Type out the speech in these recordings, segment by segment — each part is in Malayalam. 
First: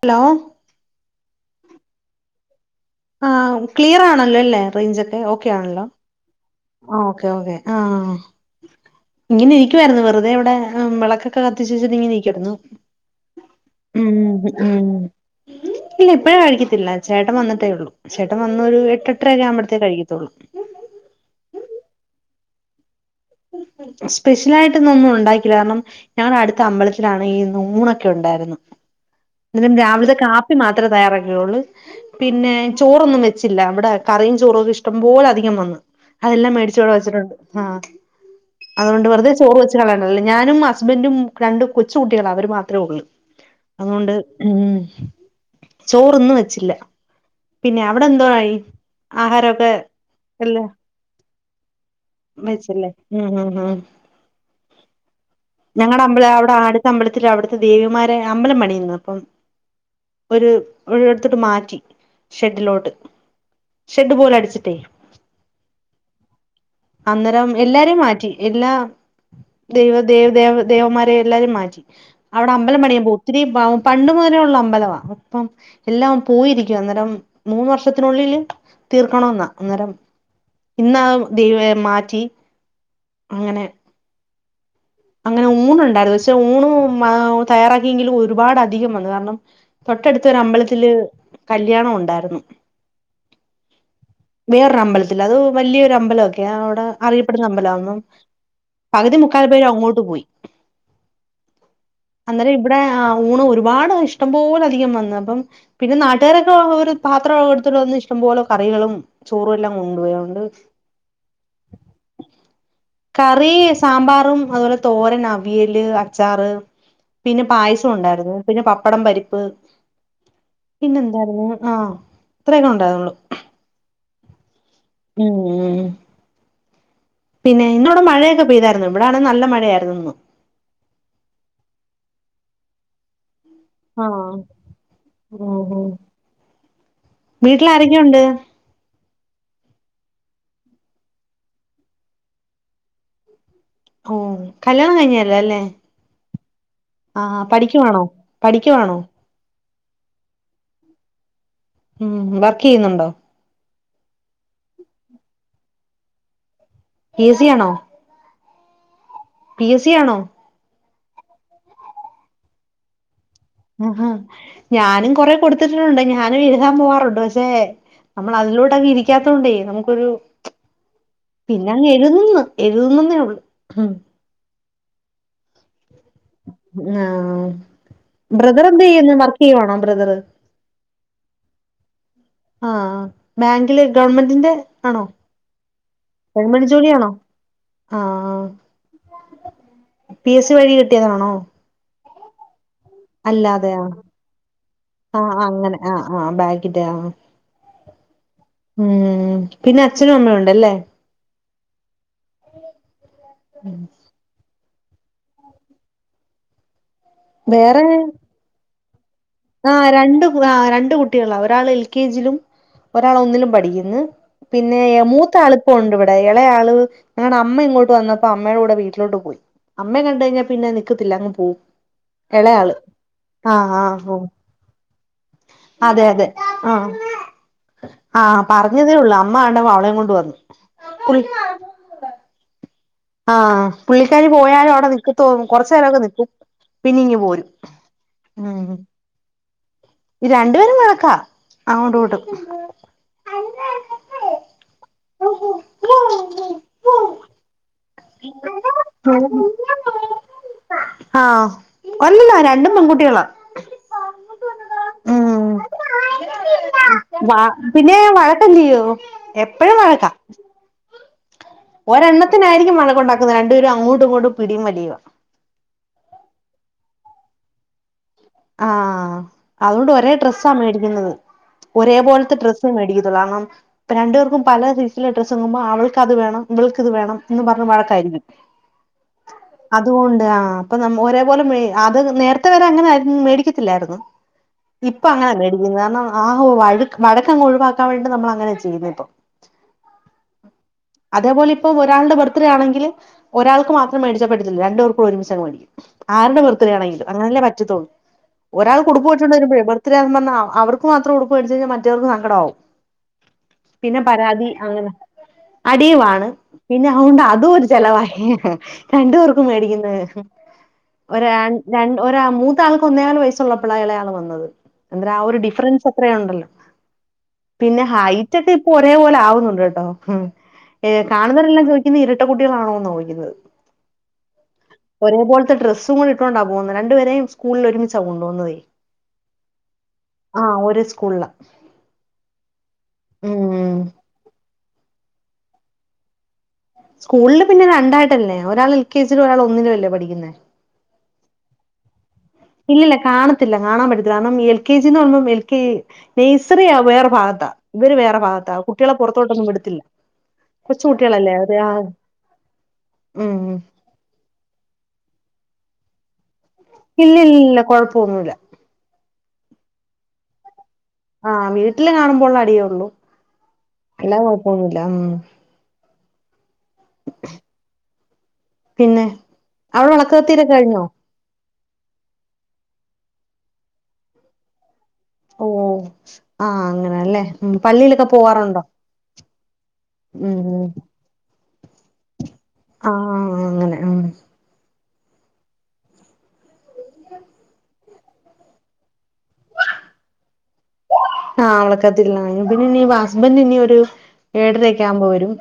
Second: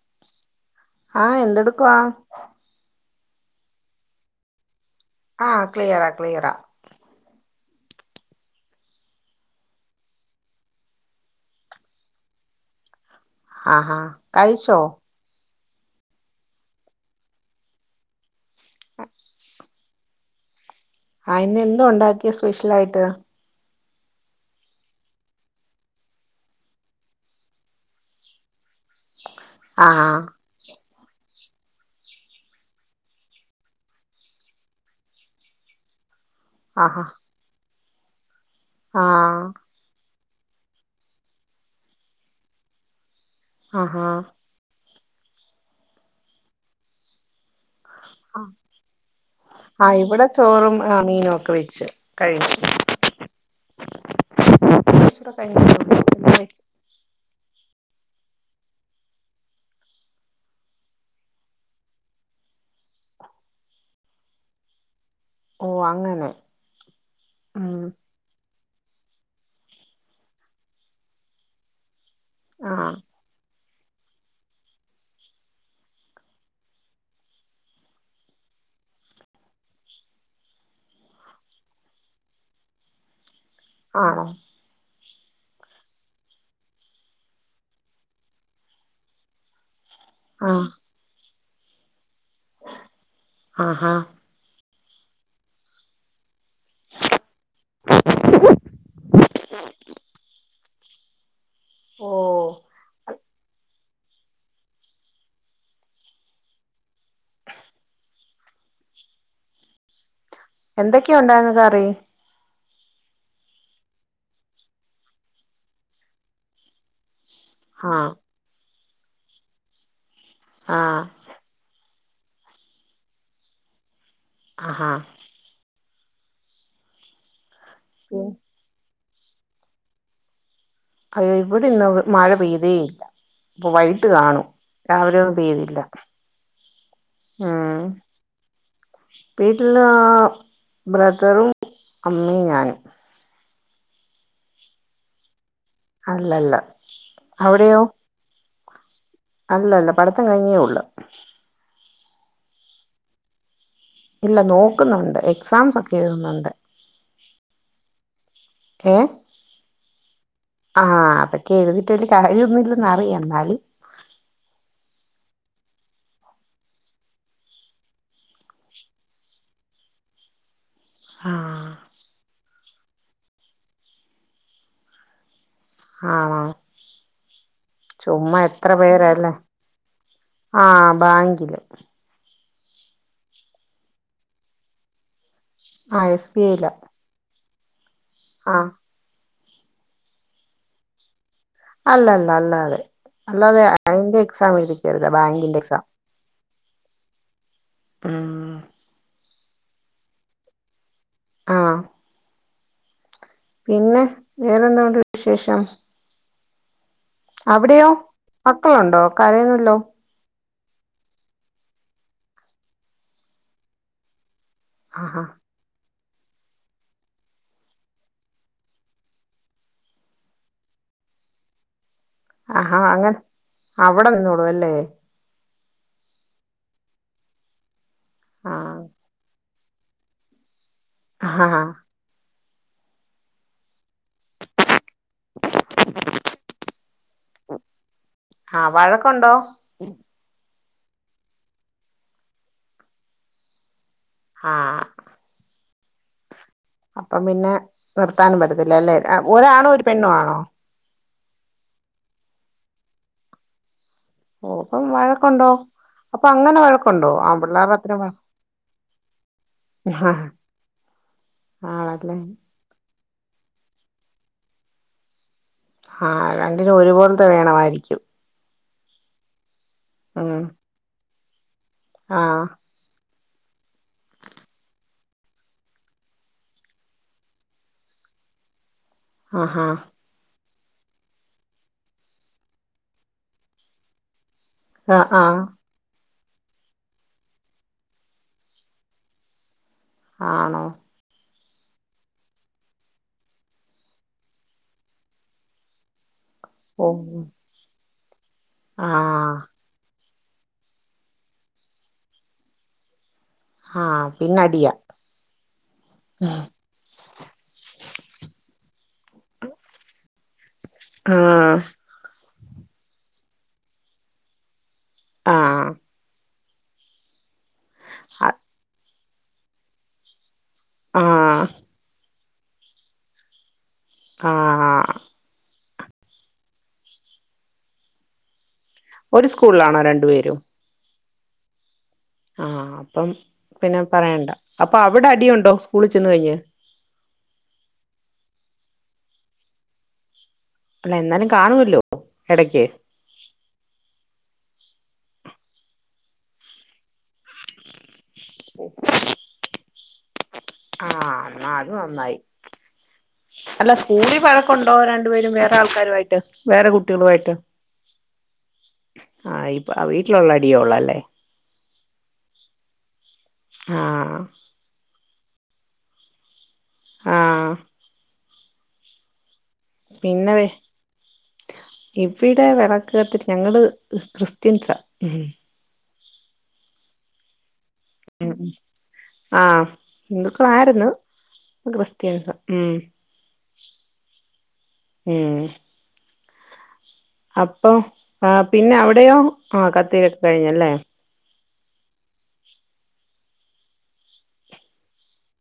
ഹലോ ആ എന്തെടുക്കവാ ആ ക്ലിയർ ആണല്ലോ അല്ലേ റേഞ്ച്ൊക്കെ ഓക്കെ ആഹ് ആണല്ലോ ക്ലിയറാ ക്ലിയറാ ഓക്കേ ഓകേ ആ ഇങ്ങനെ ഇരിക്കുായിരുന്നു വെറുതെ ഇവിടെ വിളക്കൊക്കെ കത്തിച്ചച്ചിട്ട് ഇങ്ങനെ ഇക്കായിരുന്നു ആഹാ ഉം കഴിച്ചോ ഉം ഇല്ല ഇപ്പഴേ കഴിക്കത്തില്ല ചേട്ടൻ വന്നട്ടേ ഉള്ളൂ ചേട്ട വന്ന ഒരു എട്ടര ആുമ്പത്ത കഴിക്കത്തോുള്ളൂ ആയിന്ന എന്തതു ഉണ്ടാക്കിയാ സ്പെഷ്യൽ ആയിട്ട് സ്പെഷ്യലായിട്ടൊന്ന ഒന്നും ഉണ്ടാക്കില്ല കാരണം ഞങ്ങളുടെ അടുത്ത അമ്പലത്തിലാണ് ഈ നൂണൊക്കെ ഉണ്ടായിരുന്നു എ ആഹാ രാവിലെ കാപ്പി മാത്രം ത്ര തയ്യാറാക്കിയള്ളൂ പിന്നെ ചോറൊന്നും വെച്ചില്ല അവിടെ കറും ചോറും ഒക്കെ ഇഷ്ടം പോോലെ അധികം വന്നു അതെല്ലാം മേടിച്ചുകൂടെ ആഹാ വെച്ചിട്ടുണ്ട് ആ അതുകൊണ്ട് വെറുതെ ചോറ് ആഹ് വെച്ച് കളയണ്ടല്ലേ ഞാനും ഹസ്ബൻഡറും രണ്ട് കൊച്ച കുുട്ടികള അവര് മാത്രേ ഉള്ളൂ ആഹാ അതുകൊണ്ട് ഉ ചോറൊന്നും വെച്ചില്ല പിന്നെ അവിടെ എന്തോ പറയി ആഹാരൊക്കെ ആഹ് ഇവിടെ എല്ലാ ചോറും ആഹ് മീനും ഒക്കെ വെച്ച് കഴിഞ്ഞു മച്ചല്ലേ ഉം ഉ ഉം കുറച്ചൂടെ കഴിഞ്ഞിട്ടേ ഞങ്ങളുടെ ഉള്ളൂ അമ്പ ഇന്ന് അവിടെ വെച്ച് ആടുത്തെ അമ്പലത്തിൽ അവിടുത്തെ ദേവിമാര അമ്പലം പണിന്ന് അപ്പം ഒരു ഒടുത്തിട്ട് മാറ്റി ഷെഡിലോട്ട് ഷെഡ് പോല അടിച്ചിട്ടേ ഓ അങ്ങനെ ഉം എല്ലാരെയും മാറ്റി എല്ലാ ദൈവവ ദേവ ൈവന്മാരെയ എല്ലാരെയും മാറ്റി അവിടെ അമ്പല ആഹ് മണിയാ പോോ ഒത്തിരി ഭാവം പണ്ടു മുതലേ ഉുള്ള അമ്പലമാണ് ഇപ്പം എല്ലാം പോയിരിക്കുവ അന്നേരം മൂന്ന് വർഷത്തിനുള്ളില് തീർക്കണെന്നാ അന്നേരം ഇന്ന ദൈവ മാറ്റി അങ്ങനെ ആണോ അങ്ങനെ ഊണുണ്ടായിരുന്നു പക്ഷെ ഊണ് തയ്യാറാക്കിയെങ്കിലും ഒരുപാട് അധികം വന്നു കാരണം തൊട്ടടുത്തൊ ഒരു ആഹ് അമ്പലത്തില് കല്യാണം ഉണ്ടായിരുന്നു ആഹാ വേറൊരു അമ്പലത്തി അത് വലിയൊ അമ്പലംൊക്കെ അവിടെ ഇ നമ്പല ഒും പകുതി മുക്കാൽ പേര് അങ്ങോട്ട് പോയി ഓഹ് അന്നേരം ഇവിടെ ഊണ് ഒരുപാട് ഇഷ്ടംപോലെ അധികം വന്നു അപ്പം പിന്നെ നാട്ടുകാരൊക്കെ ഒരു പാത്രംെടുട്ടന്ന് ഇഷ്ടംപോലെ കറികളും ചോറും എല്ലാം കൊണ്ടുപോയണ്ട് എന്തൊക്കെയാ ഉണ്ടായിന്ന് കറി കറി സാമ്പാറും അതുപോലെ തോരനവിയല് അച്ചാറ് പിന്നെ പായസം ആഹ് ഉണ്ടായിരുന്നു പിന്നെ പപ്പടം പരിപ്പ് ആഹ് പിന്നെന്തായിരുന്നു ആഹ ഇത്രയൊക്കെ ഉണ്ടായിരുന്നുള്ളു ആഹാ ഉം ഉ പിന്നെ ഇന്ന ഇവിടെ ഉം. മഴയൊക്കെ പെയ്തായിരുന്നു ഇവിടൊണ് നല്ല മഴയായിരുന്നു അ ഇവിടെ ഇന്ന് മഴ പെയ്തേയില്ല അപ്പൊ വൈകിട്ട് ആഹ് കാണു രാവിലെ ഒന്നും ഉം പെയ്തില്ല ഉം വീട്ടിൽ ഉം ആാരക്കെയും ഉണ്ട് വീട്ടില് ബ്രതറും അമ്മി ഞാനും ഓ കല്ല്യാണം കഴിഞ്ഞല്ലോ അല്ലേ അല്ലല്ല ആഹ് അവിടെയോ പഠിക്കുവാണോ പഠിക്കുവാണോ അല്ല അല്ല പഠത്തം കഴിഞ്ഞേ ഉള്ളു ഉം വർക്ക് ചെയ്യുന്നുണ്ടോ ഇല്ല നോക്കുന്നുണ്ട് എക്സാംസ് ഒക്കെ എഴുതുന്നുണ്ട് സിയ ആണോ ഏഹ് പി എസ് സി ആണോ ആഹ് അതൊക്കെ എഴുതിട്ടയ്ല് കാര്യ ഒന്നുല്ലെന്ന് അറിയാം ന്നാ ആ ഞാനും കൊറെ കൊടുത്തിട്ടുണ്ട് ഞാനും എഴുതാൻ പോവാറുണ്ട് പക്ഷെ നമ്മൾ അതിലൂടങ് ഇരിക്കാത്തോണ്ടേ നമുക്കൊരു പിന്നെ ആഹ് അങ്ങ് എഴുതുന്നു എഴുതുന്നുന്നേ ഉള്ളു ഉം ആണോ ആ ചുമ്മാ ബ്രദർ എത്ര എന്തെയ്യല് പേരല്ലേ വർക്ക് യ്യുവാണോ ബ്രദറ്? ആഹ് ബാങ്കില് ആ ബാങ്കില് ഗവൺമെന്റിന്റെ ആണോ ആ എസ് ബി ഐയില ആ ആഹ് പി എസ് സി വഴി കിട്ടിയതാണോ അല്ലല്ല അല്ലാ അതെ അല്ലാതെ അല്ലാതെയാ അയിന്റെ എക്സാം [unintelligible] ആഹ് ബാങ്കിന്റെ അങ്ങനെ എക്സാം ആഹ് ആഹ് ബാങ്കിന്റെ ആഹ് ഉം ഉം പിന്നെ അച്ഛനും അമ്മേം ഉണ്ടല്ലേ ആഹ് ഉ പിന്നെ വേറെന്തൊണ്ട് വിശേഷം വേറെ അവിടെയോ മക്കളുണ്ടോ കരയുന്നുണ്ടല്ലോ ആഹ് രണ്ട് രണ്ട് കുട്ടികളാ ഒരാൾ എൽ കെ ജിലും ഒരാൾ ഒന്നിലും പഠിക്ക്‌ന്ന് പിന്നെ എ ആഹാ മൂത്താളുപ്പൊണ്ടോ വ്ടെ എളേ ആള് ഞങ്ങടെ അമ്മ ഇങ്ങോട്ട് വന്നപ്പോ അമ്മയുടെ കൂടെ വീട്ടിലോട്ട് പോയി അമ്മെ കണ്ട് കഴിഞ്ഞാ പിന്നെ നിക്കത്തില്ല അങ്ങ് പോം എളേ ആള് ആ ആ പോവും പോവല്ലേ അതെ അതെ ആഹ് ആഹ് പറഞ്ഞതേ ഉള്ളൂ അ അമ്മാണ്ട് മകളേം കൊണ്ട് വന്ന് ആഹ് ആഹ് പുള്ളിക്കാരി പോയാലും അവിടെ നിക്കത്തും കൊർച്ചേരൊക്കെ നിക്കും പിന്നിങ്ങ് പോരും ആഹ് വഴക്കുണ്ടോ രണ്ട് പേരും കണക്കാ അങ്ങോട്ടും ഇങ്ങോട്ടും ആഹ് [inaudible] അപ്പം പിന്നെ നിർത്താനും പറ്റത്തില്ല അല്ലെ ഒരാണും ഒരു പെണ്ണുവാണോ ആഹ് അല്ലല്ലോ രണ്ടും പെൺകുട്ടികളാ ഓപ്പം ഉം വഴക്കുണ്ടോ അപ്പൊ അങ്ങനെ വഴക്കുണ്ടോ വ ആപിള്ളേർ അത്ര പിന്നെ വ വഴക്കല്ലയോ ഒരണ്ണത്തിനായിരിക്കും വഴക്കുണ്ടാക്കുന്നത് രണ്ട് പേരും അങ്ങോട്ടും ഇങ്ങോട്ടുംപിടിയും വലിയാ ഹാ രണ്ടിനും ഒര് പോലത്തെ വേണമായിരിക്കും ആഹ് അതുകൊണ്ട് ഒരേ ഉം ഡ്രസ്സാ മേടിക്കുന്നത് ഒരേപോലത്തെ ആഹ് ഡ്രസ്സ് മേടി പ്പം രണ്ട് പേർക്കും പല സൈസ് ള്ളഡ്രസ് വാങ്ങുമ്പോ അവൾക്ക് അത് വേണ്ണം ഇവൾക്ക് ഇത് വേണ്ണം എന്ന് പറഞ്ഞ് വഴക്കായി ഉം ആഹാ അതുകൊണ്ട് ആഹ് അപ്പൊ ഒരേപോലെ അത് നേരത്തെ വരെ അങ്ങനെ മേടിക്കത്തില്ലാര്ന്നു ഇപ്പ ആഹ് ആഹ് അങ്ങനല്ല [unintelligible] ആഹ് ഹോ വഴ വടക്കങ്ങ് ഒഴിവാക്കാൻ വേണ്ടിട്ട് നമ്മൾ അങ്ങനെ ചെയ്യുന്നെ പ്പൊ ആണോ അതേപോലെ ഇപ്പം ഒരാളുടെ ബർത്ത്ഡേ ആണെങ്കിൽ ഒരാൾക്ക് മാത്രം മേടിച്ചാ പറ്റത്തില്ല രണ്ടുപർക്കും ഒരുമിച്ചങ്ങ് മേടിക്കും ആരുടെ ബർത്ത്ഡെ ഓ ആണെങ്കിലും അങ്ങനല്ലേ പറ്റത്തുള്ളൂ ഒരാൾക്കുടുപ്പ് ആഹ് മേടിച്ചോണ്ട് വരുമ്പോയെ ബർത്ത് ഡേ [unintelligible] അവർക്ക് മാത്രം ഉടുപ്പ് മേടിച്ചു കഴിഞ്ഞാ മറ്റേവർക്ക് സങ്കടാവും പിന്നെ ആഹ് പരാതി പിന്നടിയാ അങ്ങനെ അടിയുമാണ് പിന്നെ അതൊണ്ട് അതും ഒരു ചെലവായി രണ്ടു പേർക്കും മേടിക്കേണ്ടി ആഹ് [unintelligible] ഒന്നേകാല് വയസ്സുള്ള [unintelligible] ആ ഒരു ആഹ് ഡിഫറൻസ് അത്രയ ഉണ്ടല്ലോ പിന്നെ ഹൈറ്റൊക്കെ ഇപ്പൊ ഒരേ പോലെ ആവുന്നുണ്ട് കേട്ടോ ആഹ് കാണുന്നവരെല്ലാം ചോദിക്കുന്ന ഇരട്ട റ്റ കുട്ടികളാണോന്ന ച്ചോദിക്കുന്നത് ആ [unintelligible] കൊണ്ട് ഇട്ടോണ്ടാ പോകുന്നത് രണ്ടപേരും സ്കൂളിൽ ഒരുമിചാ കൊണ്ട് പോകുന്നതേ ഒരു സ്കൂള്ലാണോ രണ്ടു പേരും കുള്ള ആ അപ്പം പിന്നെ പറയണ്ട അപ്പ അവിടെ അടിയുണ്ടോ സ്കൂളിൽ ചെന്ന് കഴിഞ്ഞ് സ്കൂളില് പിന്നെ രണ്ടായിട്ടല്ലേ ഒരാൾ എൽ കെ ജിലും ഒരാൾ ഒന്നിലുംല്ലേ പഠിക്കുന്നേ അല്ല എന്നാലും കാണുവല്ലോ ഇല്ലില്ല കാണത്തില്ല കാണാൻ പറ്റത്തില്ല എൽ കെ ജിന്ന് വന്നു എൽ കെ നെയ്സറിയാ വേറെ ഭാ ഇവര് വേറെ ഭാഗത്താ കുട്ടികളെ പുറത്തോട്ടൊന്നും വിടത്തില്ല കൊച്ച് ആഹ് കുട്ടികളല്ലേ എന്നാ അത ആ അത് നന്നായി അല്ല സ്കൂളിൽ വഴക്കുണ്ടോ രണ്ടുപേരും വേറെ ആൾക്കാരുവായിട്ട് വേറെ കുട്ടികളുമായിട്ടോ തോന്നൂല ആ ഇ വീട്ടിലുള്ള അടിയേ ഒള്ള ല്ലേ ആ വീട്ടില് കാണുമ്പോ ള്ള അടിയേള്ളൂ അല്ലാ ആഹ് കൊഴപ്പൊന്നുല്ല ഉ ആ പിന്നെ അവിടെ വേളക്ക് പിന്നെ കത്തീരൊക്കെ കഴിഞ്ഞോ ഇവിടെ വിളക്ക്ത്തി ഞങ്ങള് ക്രിസ്ത്യൻസാ ഉം ഓ ആ അങ്ങനെല്ലേ പള്ളിയിലൊക്കെ പോവാറുണ്ടോ ആഹ് ഉ ഹിന്ദുക്കളായിരുന്നു ക്രിസ്ത്യൻസാ ഉം ആ അങ്ങനെ ഉ [unintelligible] അപ്പൊ ആ പിന്നെ അവിടെയോ ആ കത്തിരൊക്കെ കഴിഞ്ഞല്ലേ ആ വെളക്കാത്തിക്കൽകഴിഞ്ഞു പിന്നെ ഹസ്ബൻഡ ഇനി ഒരു ഏഴരക്കെ ആവുമ്പോ വരും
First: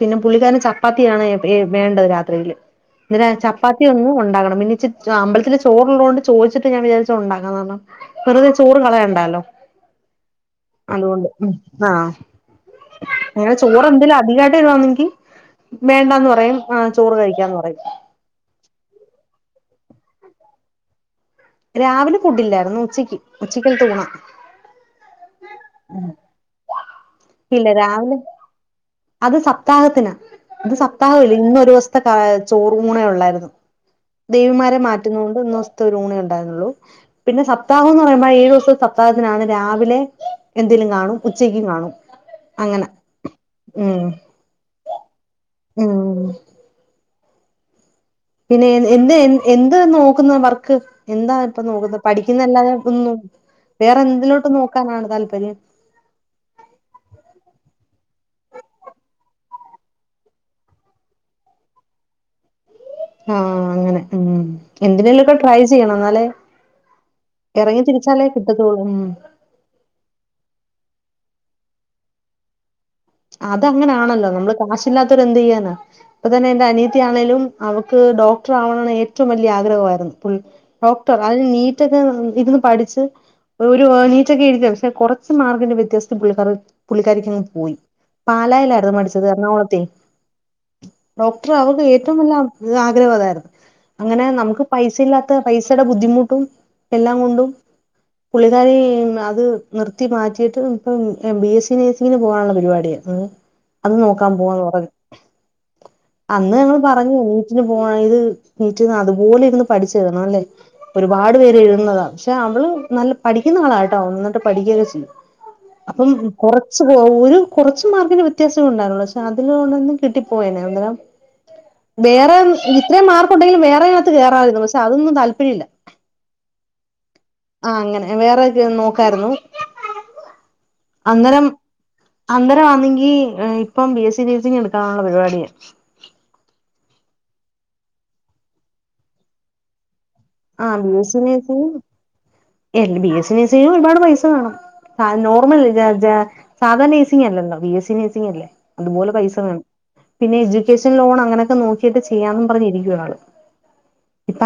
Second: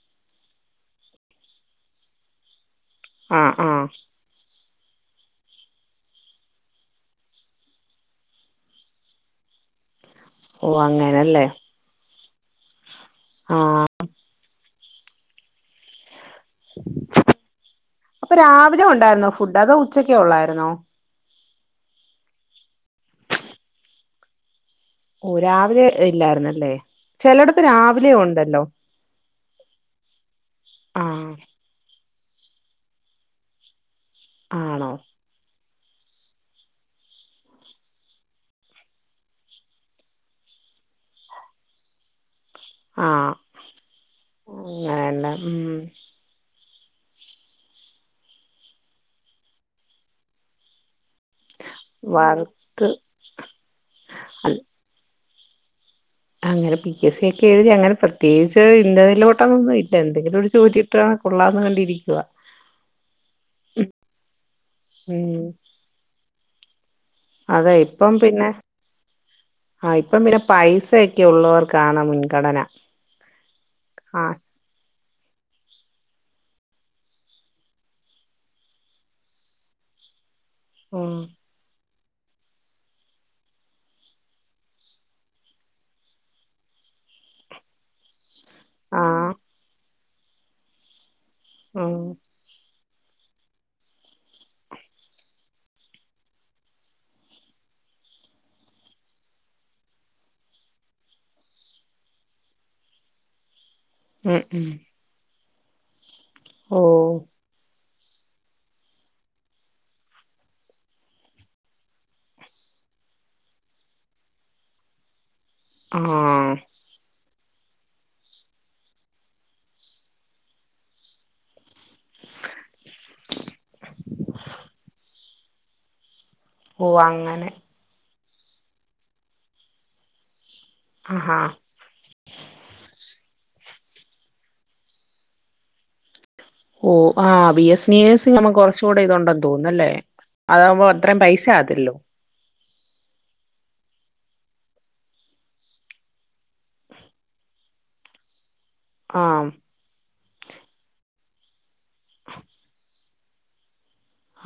പിന്നെ പുള്ളിക്കാരൻ ചപ്പാത്തിയാണ് വേണ്ടത് രാത്രിയില് ഇന്നലേ ആഹ് ചപ്പാത്തി ആഹ് എന്നും ഉണ്ടാകണം പിന്നെ അ അമ്പലത്തില് ചോറുള്ളൊണ്ട് ചോദിച്ചിട്ട് ഞാൻ വിചാരിച്ചുണ്ടാക്കാന്ന് വെറുതെ ചോറ് കളയണ്ടാല്ലോ ഓ അങ്ങനല്ലേ ആഹ് അങ്ങനെ ആഹ് ചോറ് എന്തലും അധികായിട്ട് വരുവാണങ്കി വേണ്ടാന്ന് പറയും ആ ചോറ് കഴിക്കാന്ന് പറയും അപ്പൊ രാവിലെ ഉണ്ടായിരുന്നോ ഫുഡ് അതോ ഉച്ചക്കെ ഒള്ളായിരുന്നോ രാവിലെ ഫുഡില്ലായിരുന്നു ഉച്ചക്ക് ഉച്ചക്കൽ തൂണ ഓ രാവിലെ ഇല്ലാർന്നല്ലേ ചെലട്ത്ത് ഇല്ല രാവിലെയ രാവിലെ ഉണ്ടല്ലോ അത് സപ്തഹത്തിനാ ഇത് സപ്തഹം ആഹ് ഇല്ല ഇന്ന് ഒരു ദിവസത്തെ ചോറ് ഊണെള്ളായിരുന്നു ദേവിമാരെ ആണോ മാറ്റുന്നൊണ്ട് ഇന്നിവ [unintelligible] ത്തെ ഒരു ഊണയ ഉ പിന്നെ സപ്താഹം ന്ന് പറയുമ്പോ ഏഴു ദിവസം സപ്താഹത്തിനാണ് രാവിലെ എന്തെലും കാണും ഉച്ചക്കും കാണും അങ്ങനെ ആ ഉം അങ്ങനെന്നെ ഉം പിന്നെ എന്ത് എന്ത് നോക്കുന്നു വർക്ക് എന്താ ഇപ്പ നോക്കുന്നെ. പഠിക്കുന്ന ല്ലാതെ വറുത്ത് ഒന്നും വേറെ എന്തിലോട്ട് അൽ നോക്കാനാണ് താല്പര്യം [unintelligible] അങ്ങനെ പി എസ് സി ഒക്കെ എഴുതി അങ്ങനെ പ്രത്യേകിച്ച് ഇന്നെതിലോട്ടന്നൊന്നും ഇല്ല എന്തെങ്കിലും ഒരുജോലിട്ട കൊള്ളാന്ന് കണ്ടിരിക്കുവ ആ.. അങ്ങനെ എന്തിനേലുമൊക്കെ, ട്രൈ ചെയ്യണം എന്നാലേ എറങ്ങി അതെയിപ്പം തിരിച്ചാലേ പിന്നെ കിട്ടത്തുള്ളൂ ഉം ആ.. ഇപ്പം പിന്നെ പൈസയൊക്കെയുള്ളവർക്ക് കാണ മുൻഗണന അതങ്ങനാണല്ലോ ആഹ് നമ്മളുകാശില്ലാത്തോ രെന്തെയ്യാന, ഇപ്പ തന്നെയെന്റെ അനിയത്തിയാണേലും അവക്ക് ഡോക്ടറാകണമെന്ന് ഏറ്റവും വലിയ ആഗ്രഹമായിരുന്നു ഉം ഡോക്ടർ അതിനു നീ നീറ്റൊക്കെയിരുന്ന് പഠിച്ച് ഒരു, നീറ്റൊക്കെയെഴുതിയതാ, പക്ഷേ കൊറച്ച് മാർക്കിന്റെവ്യത്യാസം പുള്ളിക്കാരിക്ക് പുള്ളിക്കാരിക്കങ്ങ് പോയി. പാലായിലായിരുന്നു പഠിച്ചത്. ആഹ് എറണാകുളത്തെ, ഡോക്ടറ അവൾക്ക് ഉം ഏറ്റവുംവലിയആ ഇതാഗ്രഹം അതായിരുന്നു അങ്ങനെ നമുക്കുപൈസായില്ലാത്ത, പൈസയുടെ ബുദ്ധിമുട്ടും, എല്ലാം കൊണ്ടും, പുള്ളിക്കാരിയതുനിർത്തി മാറ്റിയിട്ട് ഇപ്പംബി. എസ്. സി നേസിംങ്ങിന് പോകാനുള്ള പരിപാടി അതുനോക്കാൻ ഉം പോവാന്ന് ഉം പറഞ്ഞു. ഓഹ് അന്നുഞങ്ങളുപറഞ്ഞു, നീറ്റിന് പോ പോണെങ്കിൽ, നീറ്റിനതുപോലെയിരുന്ന് പഠിച്ചെഴുതണവല്ലേ. ഒരുപാട് പേര് എഴുതുന്നതാ, പക്ഷേ യവള് നല്ലപഠിക്കുന്ന ആളാകേട്ടോ, നന്നാ യിട്ടുപഠിക്കുകയൊക്കെ ചെയ്യും. അപ്പം ആഹ് കൊറച്ച് പോ.. ഒരു.. കൊറച്ചുമാർക്കിന് വ്യത്യാസം ഉണ്ടായിരുന്നുള്ളൂ. പക്ഷേ അതിലൂടൊന്ന് കിട്ടിപ്പോയേനെ അന്നേരം വേറെ ഇത്രയും മാർക്കുണ്ടെങ്കിലും വേറേനകത്ത് കേറാമായിരുന്നു, പക്ഷേ അതൊന്നും താല്പര്യമില്ല ഓ, അങ്ങനെ വേറെയൊക്കെയൊന്ന് നോക്കായിരുന്നു ആഹ്.. ഹ അന്നേരമാണെങ്കി ഇപ്പം, ബി. എസ്. സി നേഴ്സിംങ്ങെടുക്കാനുള്ള പരിപാടിയാ ഓ, ആ... ആ ബി. എസ്. സി നമ്മ് കൊറച്ചൂടെയിതൊണ്ടെന്നുതോന്നുന്നല്ലേ ആ അതാകുമ്പോളത്രയും പൈസയാകത്തില്ലല്ലോ. ഏ.. ബി. എസ്. സി നേഴ്സിംഗിനുമൊരുപാട് പൈസവേണം. അ.. നോർമൽ സാധാ നഴ്സിംഗല്ലല്ലോ. ബി. എസ്. സി നഴ്സിംഗ ല്ലേ അതുപോലെ പൈസ ആഹ് വേണം പിന്നെ എഡ്യൂക്കേഷൻ ലോൺ അങ്ങനെയൊക്കെ നോക്കിയക്കെചെയ്യാന്നുപറഞ്ഞിരിക്കുവയാള്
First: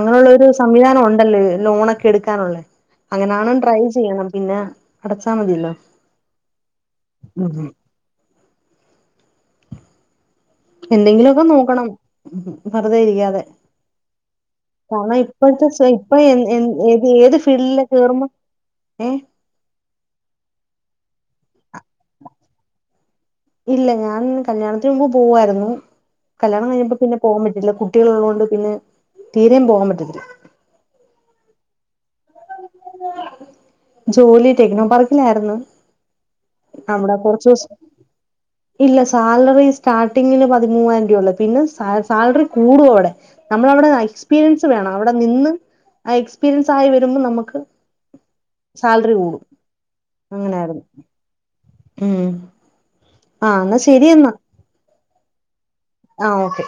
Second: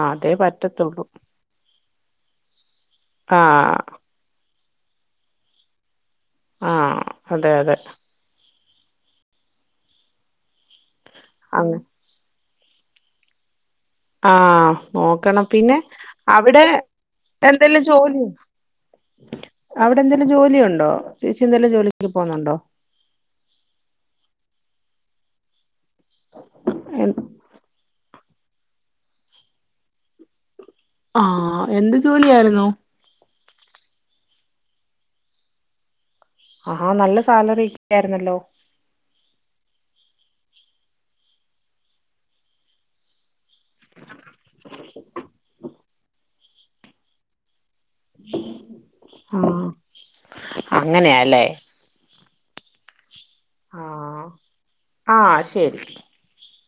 ആഅതെപറ്റ് സംവിധാനമുണ്ടല്ലേ, ലോണെക്കെ എടുക്കാനുള്ളേ അങ്ങനാണം ആഹ് ട്രൈ ചെയ്യണം. പിന്നെ, അടച്ചാമതിയല്ലോ ആ.. അതെയതെ എന്തെങ്കിലുമൊക്കെ അങ്ങ് നോക്കണം. വെറുതെയിരിക്കാതെ. ആഹ് കാരണം നോക്കണം ഇപ്പളത്തെ, പിന്നെ ഇപ്പ ഏ.. അവിടെ ഏത് എന്തെലും ജോലി ഏതുഫീൽഡിലുംകേറുമ്പം അവിടെ എന്തെലും ജോലിയുണ്ടോ ചേച്ചി എന്തെലും ജോലിക്ക് പോകുന്നുണ്ടോ ഇല്ല ഞാൻ കല്യാണത്തിന് മുമ്പ് പോവായിരുന്നു കല്യാണം കഴിഞ്ഞപ്പോ പിന്നെ പോകാൻ പറ്റില്ല കുട്ടികളുള്ളത് കൊണ്ട് പിന്നെ തീരെയും പോകാൻ പറ്റത്തില്ല ആഹ് എന്ത് ജോലിയായിരുന്നു ജോലി ടെക്നോ പാർക്കിലായിരുന്നു ആഹാ അവിടെ നല്ല കുറച്ച് സാലറി ദിവസം ഒക്കെ ആയിരുന്നല്ലോ ഇല്ല സാലറി സ്റ്റാർട്ടിങ്ങില് പതിമൂവായിരം രൂപ ഉള്ളൂ പിന്നെ സാലറി കൂടും അവിടെ നമ്മളവിടെ എക്സ്പീരിയൻസ് വേണം അവിടെ നിന്ന് ആ എക്സ്പീരിയൻസ് ആയി വരുമ്പോ നമുക്ക് സാലറി കൂടും ആഹ് അങ്ങനായിരുന്നു അങ്ങനെയാല്ലേ ഉം ആ എന്നാ ശരി ആഹ് എന്നാ ആഹ് ശരി ആ ഓക്കെ